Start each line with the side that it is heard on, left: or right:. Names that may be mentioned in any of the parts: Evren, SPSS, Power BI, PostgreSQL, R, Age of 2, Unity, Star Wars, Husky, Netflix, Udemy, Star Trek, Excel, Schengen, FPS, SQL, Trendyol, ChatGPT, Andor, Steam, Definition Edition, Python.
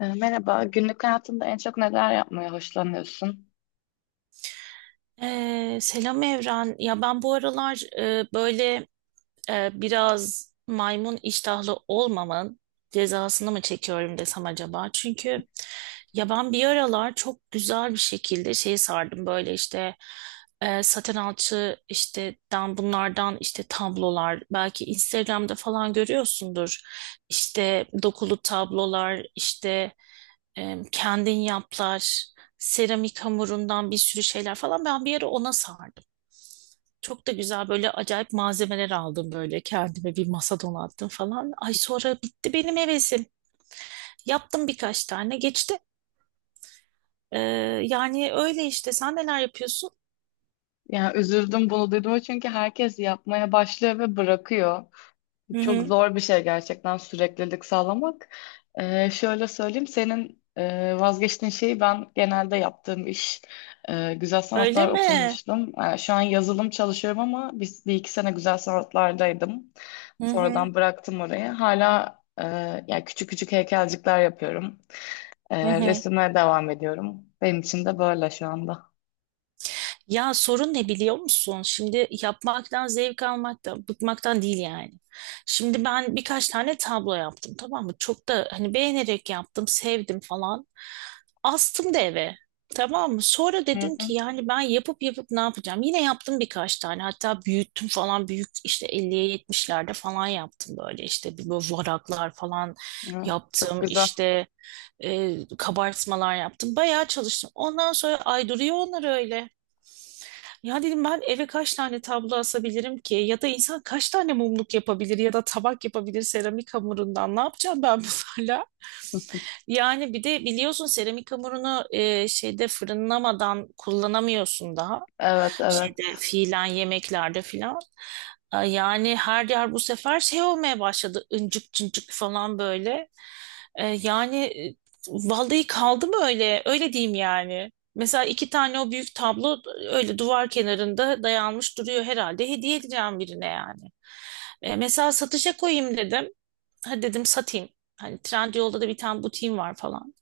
left: Merhaba, günlük hayatında en çok neler yapmaya hoşlanıyorsun?
right: Selam Evren. Ya ben bu aralar böyle biraz maymun iştahlı olmamın cezasını mı çekiyorum desem acaba? Çünkü ya ben bir aralar çok güzel bir şekilde şey sardım böyle işte saten alçı işte dan bunlardan işte tablolar belki Instagram'da falan görüyorsundur. İşte dokulu tablolar işte kendin yaplar seramik hamurundan bir sürü şeyler falan ben bir ara ona sardım. Çok da güzel böyle acayip malzemeler aldım böyle kendime bir masa donattım falan. Ay sonra bitti benim hevesim. Yaptım birkaç tane geçti. Ee, yani öyle işte sen neler yapıyorsun?
left: Yani üzüldüm bunu duyduğuma çünkü herkes yapmaya başlıyor ve bırakıyor.
right: Hı
left: Çok
right: hı.
left: zor bir şey gerçekten süreklilik sağlamak. Şöyle söyleyeyim, senin vazgeçtiğin şeyi ben genelde yaptığım iş. Güzel
right: Öyle
left: sanatlar
right: mi?
left: okumuştum. Şu an yazılım çalışıyorum ama biz bir iki sene güzel sanatlardaydım.
right: Hı hı.
left: Sonradan bıraktım orayı. Hala yani küçük küçük heykelcikler yapıyorum.
right: Hı hı.
left: Resimlere devam ediyorum. Benim için de böyle şu anda.
right: Ya sorun ne biliyor musun? Şimdi yapmaktan zevk almaktan, bıkmaktan değil yani. Şimdi ben birkaç tane tablo yaptım tamam mı? Çok da hani beğenerek yaptım, sevdim falan. Astım da eve. Tamam mı? Sonra
left: Hı
right: dedim
left: hı.
right: ki yani ben yapıp yapıp ne yapacağım? Yine yaptım birkaç tane. Hatta büyüttüm falan. Büyük işte 50'ye 70'lerde falan yaptım böyle. İşte bir böyle varaklar falan
left: Hı, çok
right: yaptım.
left: güzel.
right: İşte kabartmalar yaptım. Bayağı çalıştım. Ondan sonra ay duruyor onlar öyle. Ya dedim ben eve kaç tane tablo asabilirim ki? Ya da insan kaç tane mumluk yapabilir ya da tabak yapabilir seramik hamurundan? Ne yapacağım ben bunlarla? Yani bir de biliyorsun seramik hamurunu şeyde fırınlamadan kullanamıyorsun daha.
left: Evet, evet.
right: Şeyde fiilen yemeklerde filan. E, yani her yer bu sefer şey olmaya başladı. İncik cıncık falan böyle. E, yani e, vallahi kaldı mı öyle? Öyle diyeyim yani. Mesela iki tane o büyük tablo öyle duvar kenarında dayanmış duruyor herhalde. Hediye edeceğim birine yani. E, mesela satışa koyayım dedim hadi dedim satayım. Hani Trendyol'da da bir tane butiğim var falan.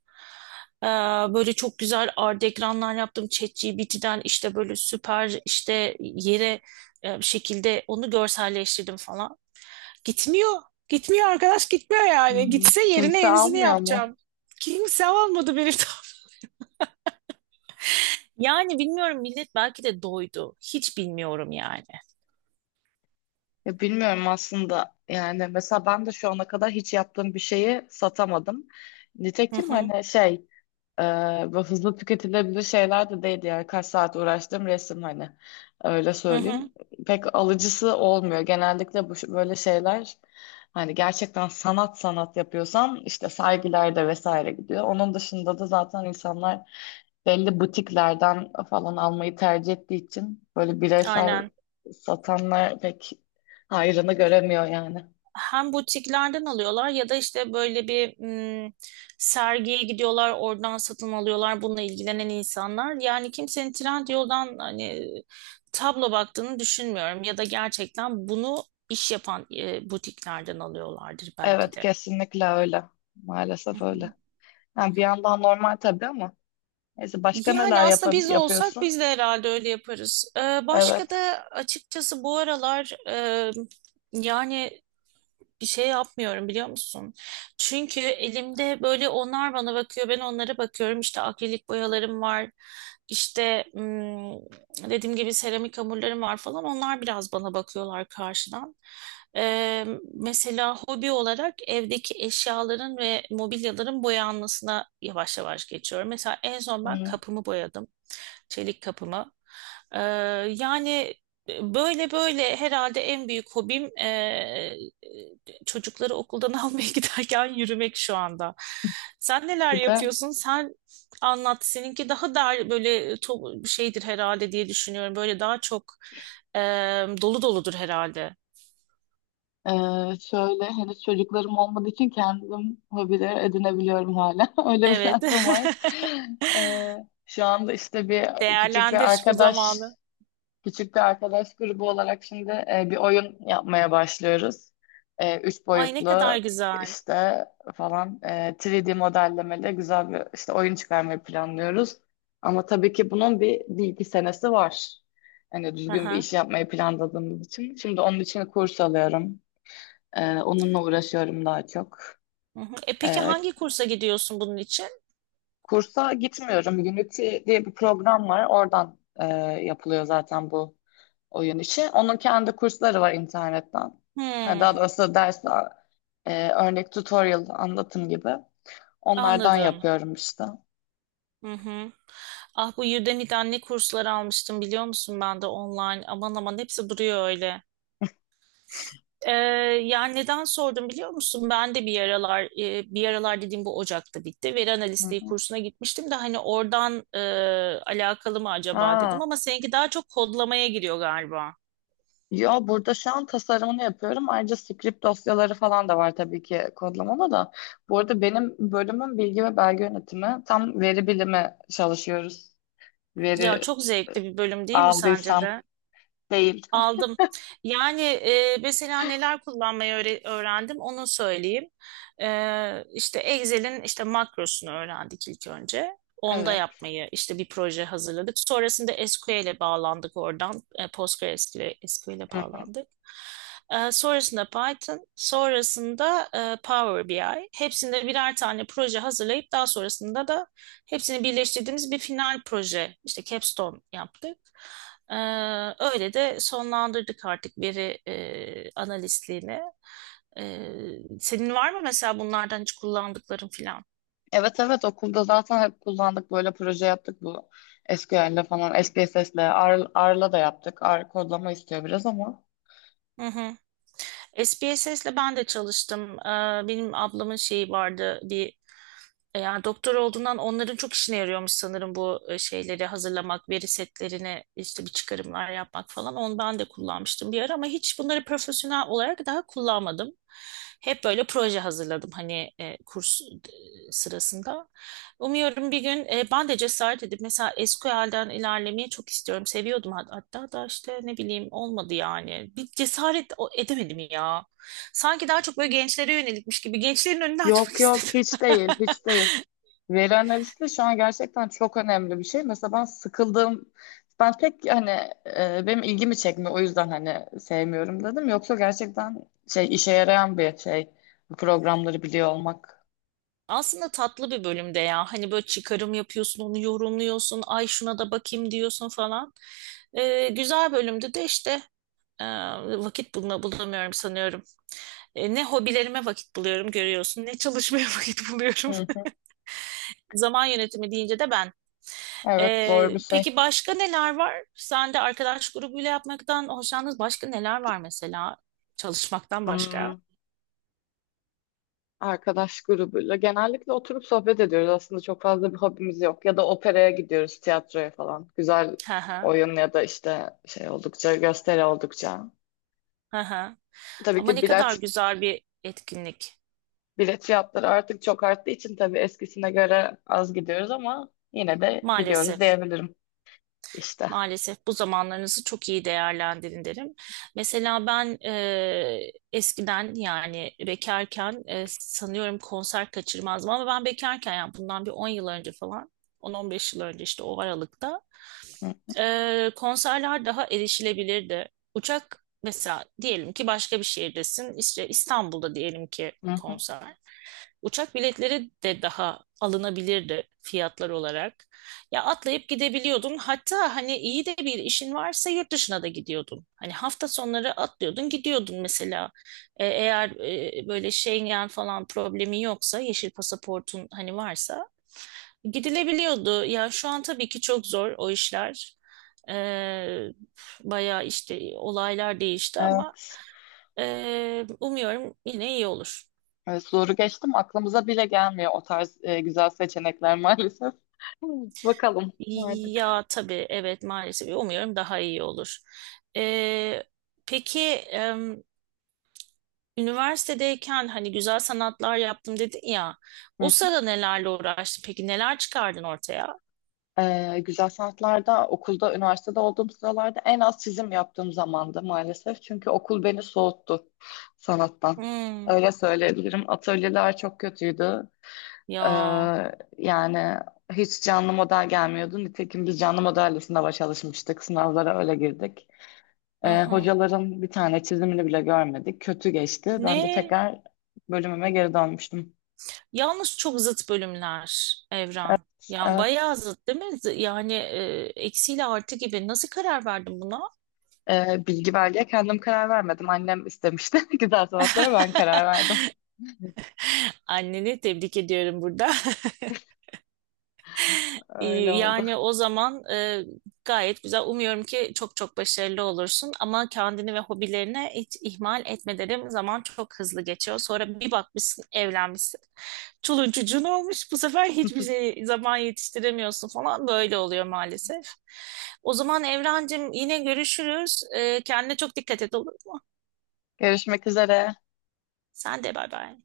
right: Ee, böyle çok güzel art ekranlar yaptım. ChatGPT'den işte böyle süper işte yere bir şekilde onu görselleştirdim falan. Gitmiyor. Gitmiyor arkadaş gitmiyor yani.
left: Hmm.
right: Gitse yerine
left: Kimse
right: yenisini
left: almıyor mu?
right: yapacağım. Kimse almadı beni. Yani bilmiyorum millet belki de doydu. Hiç bilmiyorum yani.
left: Ya bilmiyorum aslında. Yani mesela ben de şu ana kadar hiç yaptığım bir şeyi satamadım.
right: Hı
left: Nitekim
right: hı,
left: hani Ee, ve hızlı tüketilebilir şeyler de değildi, yani kaç saat uğraştım resim, hani öyle
right: hı hı.
left: söyleyeyim, pek alıcısı olmuyor genellikle bu böyle şeyler. Hani gerçekten sanat sanat yapıyorsam işte sergilerde vesaire gidiyor, onun dışında da zaten insanlar belli butiklerden falan almayı tercih ettiği için böyle bireysel
right: Aynen.
left: satanlar pek hayrını göremiyor yani.
right: Hem butiklerden alıyorlar ya da işte böyle bir mm, sergiye gidiyorlar oradan satın alıyorlar bununla ilgilenen insanlar. Yani kimsenin Trendyol'dan hani tablo baktığını düşünmüyorum ya da gerçekten bunu iş yapan butiklerden alıyorlardır belki
left: Evet,
right: de.
left: kesinlikle öyle,
right: Hı
left: maalesef
right: hı.
left: öyle. Yani bir yandan normal tabii ama neyse, başka
right: Yani
left: neler
right: aslında biz olsak
left: yapıyorsun?
right: biz de herhalde öyle yaparız. Başka
left: Evet.
right: da açıkçası bu aralar yani bir şey yapmıyorum biliyor musun? Çünkü elimde böyle onlar bana bakıyor, ben onlara bakıyorum. İşte akrilik boyalarım var. İşte dediğim gibi seramik hamurlarım var falan. Onlar biraz bana bakıyorlar karşıdan. Ee, mesela hobi olarak evdeki eşyaların ve mobilyaların boyanmasına yavaş yavaş geçiyorum. Mesela en son ben
left: Hı.
right: kapımı boyadım. Çelik kapımı. Ee, yani böyle böyle herhalde en büyük hobim çocukları okuldan almaya giderken yürümek şu anda. Sen neler
left: Bir de
right: yapıyorsun? Sen anlat. Seninki daha da böyle şeydir herhalde diye düşünüyorum. Böyle daha çok e, dolu doludur herhalde.
left: e, şöyle, henüz çocuklarım olmadığı için kendim hobiler edinebiliyorum hala. Öyle bir
right: Evet.
left: şansım var. E, Şu anda işte bir küçük bir
right: Değerlendir bu
left: arkadaş
right: zamanı.
left: Küçük bir arkadaş grubu olarak şimdi bir oyun yapmaya başlıyoruz. Üç
right: Ay ne kadar
left: boyutlu
right: güzel.
left: işte falan 3D modellemeli güzel bir işte oyun çıkarmayı planlıyoruz. Ama tabii ki bunun bir iki senesi var. Hani düzgün bir
right: Aha.
left: iş yapmayı planladığımız için. Şimdi onun için kurs alıyorum. Onunla uğraşıyorum daha çok.
right: Hı hı. E peki
left: E,
right: hangi kursa gidiyorsun bunun için?
left: Kursa gitmiyorum. Unity diye bir program var. Oradan yapılıyor zaten bu oyun işi. Onun kendi kursları var internetten. Ha, Daha
right: Hmm.
left: doğrusu dersler, örnek tutorial, anlatım gibi. Onlardan
right: Anladım.
left: yapıyorum işte. Hı
right: Hı hı. Ah bu Udemy'de anne kursları almıştım biliyor musun ben de online. Aman aman hepsi duruyor öyle. Ee, yani neden sordum biliyor musun? Ben de bir aralar bir aralar dediğim bu Ocak'ta bitti. Veri analistliği
left: hı.
right: kursuna gitmiştim de hani oradan alakalı mı acaba dedim
left: Ha.
right: ama seninki daha çok kodlamaya giriyor galiba.
left: Yo, burada şu an tasarımını yapıyorum. Ayrıca script dosyaları falan da var tabii ki, kodlamada da. Bu arada benim bölümüm bilgi ve belge yönetimi. Tam veri bilimi çalışıyoruz.
right: Ya
left: Veri
right: çok zevkli bir bölüm değil mi sence
left: aldıysam
right: de?
left: değil.
right: Aldım. Yani mesela neler kullanmayı öğrendim onu söyleyeyim. E, işte Excel'in işte makrosunu öğrendik ilk önce. Onda
left: Evet.
right: yapmayı işte bir proje hazırladık. Sonrasında SQL'e bağlandık oradan. E, PostgreSQL'e
left: Hı hı.
right: bağlandık. E, sonrasında Python, sonrasında Power BI. Hepsinde birer tane proje hazırlayıp daha sonrasında da hepsini birleştirdiğimiz bir final proje, işte capstone yaptık. Ee, öyle de sonlandırdık artık veri analistliğini. Ee, senin var mı mesela bunlardan hiç kullandıkların filan?
left: Evet, evet, okulda zaten hep kullandık, böyle proje yaptık, bu SQL'le falan, SPSS'le, R, R'la da yaptık. R kodlama istiyor biraz ama.
right: Hı hı. SPSS'le ben de çalıştım. Benim ablamın şeyi vardı, bir E, yani doktor olduğundan onların çok işine yarıyormuş sanırım bu şeyleri hazırlamak, veri setlerine işte bir çıkarımlar yapmak falan. Onu ben de kullanmıştım bir ara ama hiç bunları profesyonel olarak daha kullanmadım. Hep böyle proje hazırladım hani sırasında. Umuyorum bir gün ben de cesaret edip mesela SQL'den ilerlemeyi çok istiyorum. Seviyordum hatta da işte ne bileyim olmadı yani. Bir cesaret edemedim ya. Sanki daha çok böyle gençlere yönelikmiş gibi gençlerin önünü açmak
left: Yok yok,
right: istedim.
left: hiç değil, hiç değil. Veri analisti şu an gerçekten çok önemli bir şey. Mesela ben sıkıldım. Ben pek hani, benim ilgimi çekmiyor, o yüzden hani sevmiyorum dedim. Yoksa gerçekten şey, işe yarayan bir şey bu programları biliyor olmak.
right: Aslında tatlı bir bölümde ya. Hani böyle çıkarım yapıyorsun, onu yorumluyorsun, ay şuna da bakayım diyorsun falan. Güzel bölümde de işte e, vakit bulma, bulamıyorum sanıyorum. E, ne hobilerime vakit buluyorum görüyorsun, ne çalışmaya vakit
left: Hı
right: buluyorum.
left: hı.
right: Zaman yönetimi deyince de ben.
left: Evet, zor bir şey.
right: Peki başka neler var? Sen de arkadaş grubuyla yapmaktan hoşlandınız. Başka neler var mesela? Çalışmaktan başka.
left: Hmm. Arkadaş grubuyla. Genellikle oturup sohbet ediyoruz. Aslında çok fazla bir hobimiz yok. Ya da operaya gidiyoruz, tiyatroya falan. Güzel
right: Hı hı,
left: oyun ya da işte şey oldukça, gösteri oldukça.
right: hı hı.
left: Tabii
right: Ama
left: ki
right: ne kadar güzel bir etkinlik.
left: bilet fiyatları artık çok arttığı için tabii eskisine göre az gidiyoruz ama yine de gidiyoruz
right: Maalesef.
left: diyebilirim işte.
right: Maalesef bu zamanlarınızı çok iyi değerlendirin derim. Mesela ben eskiden yani bekarken sanıyorum konser kaçırmazdım ama ben bekarken yani bundan bir 10 yıl önce falan 10 on beş yıl önce işte o aralıkta
left: Hı
right: konserler daha erişilebilirdi. Uçak mesela diyelim ki başka bir şehirdesin işte İstanbul'da diyelim ki
left: hı. Hı.
right: konser. Uçak biletleri de daha alınabilirdi fiyatlar olarak. Ya atlayıp gidebiliyordun. Hatta hani iyi de bir işin varsa yurt dışına da gidiyordun. Hani hafta sonları atlıyordun, gidiyordun mesela. E, eğer böyle Schengen falan problemi yoksa, yeşil pasaportun hani varsa gidilebiliyordu. Ya şu an tabii ki çok zor o işler. E, bayağı işte olaylar değişti ama
left: Evet.
right: umuyorum yine iyi olur.
left: Evet, zoru geçtim. Aklımıza bile gelmiyor o tarz güzel seçenekler maalesef. Bakalım artık.
right: Ya tabii evet maalesef umuyorum daha iyi olur. Ee, peki em, üniversitedeyken hani güzel sanatlar yaptım dedin ya o sırada nelerle uğraştın peki neler çıkardın ortaya?
left: Güzel sanatlarda okulda, üniversitede olduğum sıralarda en az çizim yaptığım zamandı maalesef. Çünkü okul beni soğuttu sanattan.
right: Hmm,
left: Öyle söyleyebilirim. Atölyeler çok kötüydü. Ee,
right: ya
left: Yani hiç canlı model gelmiyordu. Nitekim biz canlı modelle sınava çalışmıştık. Sınavlara öyle girdik.
right: aha.
left: Hocaların bir tane çizimini bile görmedik. Kötü geçti. Ben de
right: Ne?
left: tekrar bölümüme geri dönmüştüm.
right: Yalnız çok zıt bölümler Evren. Yani
left: Evet.
right: bayağı zıt değil mi? Yani eksiyle artı gibi nasıl karar verdin buna?
left: Bilgi verdiye kendim karar vermedim. Annem istemişti. Güzel sanatlara ben karar verdim.
right: Anneni tebrik ediyorum burada.
left: Öyle oldu.
right: Yani o zaman gayet güzel. Umuyorum ki çok çok başarılı olursun ama kendini ve hobilerine hiç ihmal etme derim. Zaman çok hızlı geçiyor. Sonra bir bakmışsın evlenmişsin. Çoluğun çocuğun olmuş. Bu sefer hiçbir şey zaman yetiştiremiyorsun falan. Böyle oluyor maalesef. O zaman Evrencim yine görüşürüz. Kendine çok dikkat et olur mu?
left: Görüşmek üzere.
right: Sen de bay bay.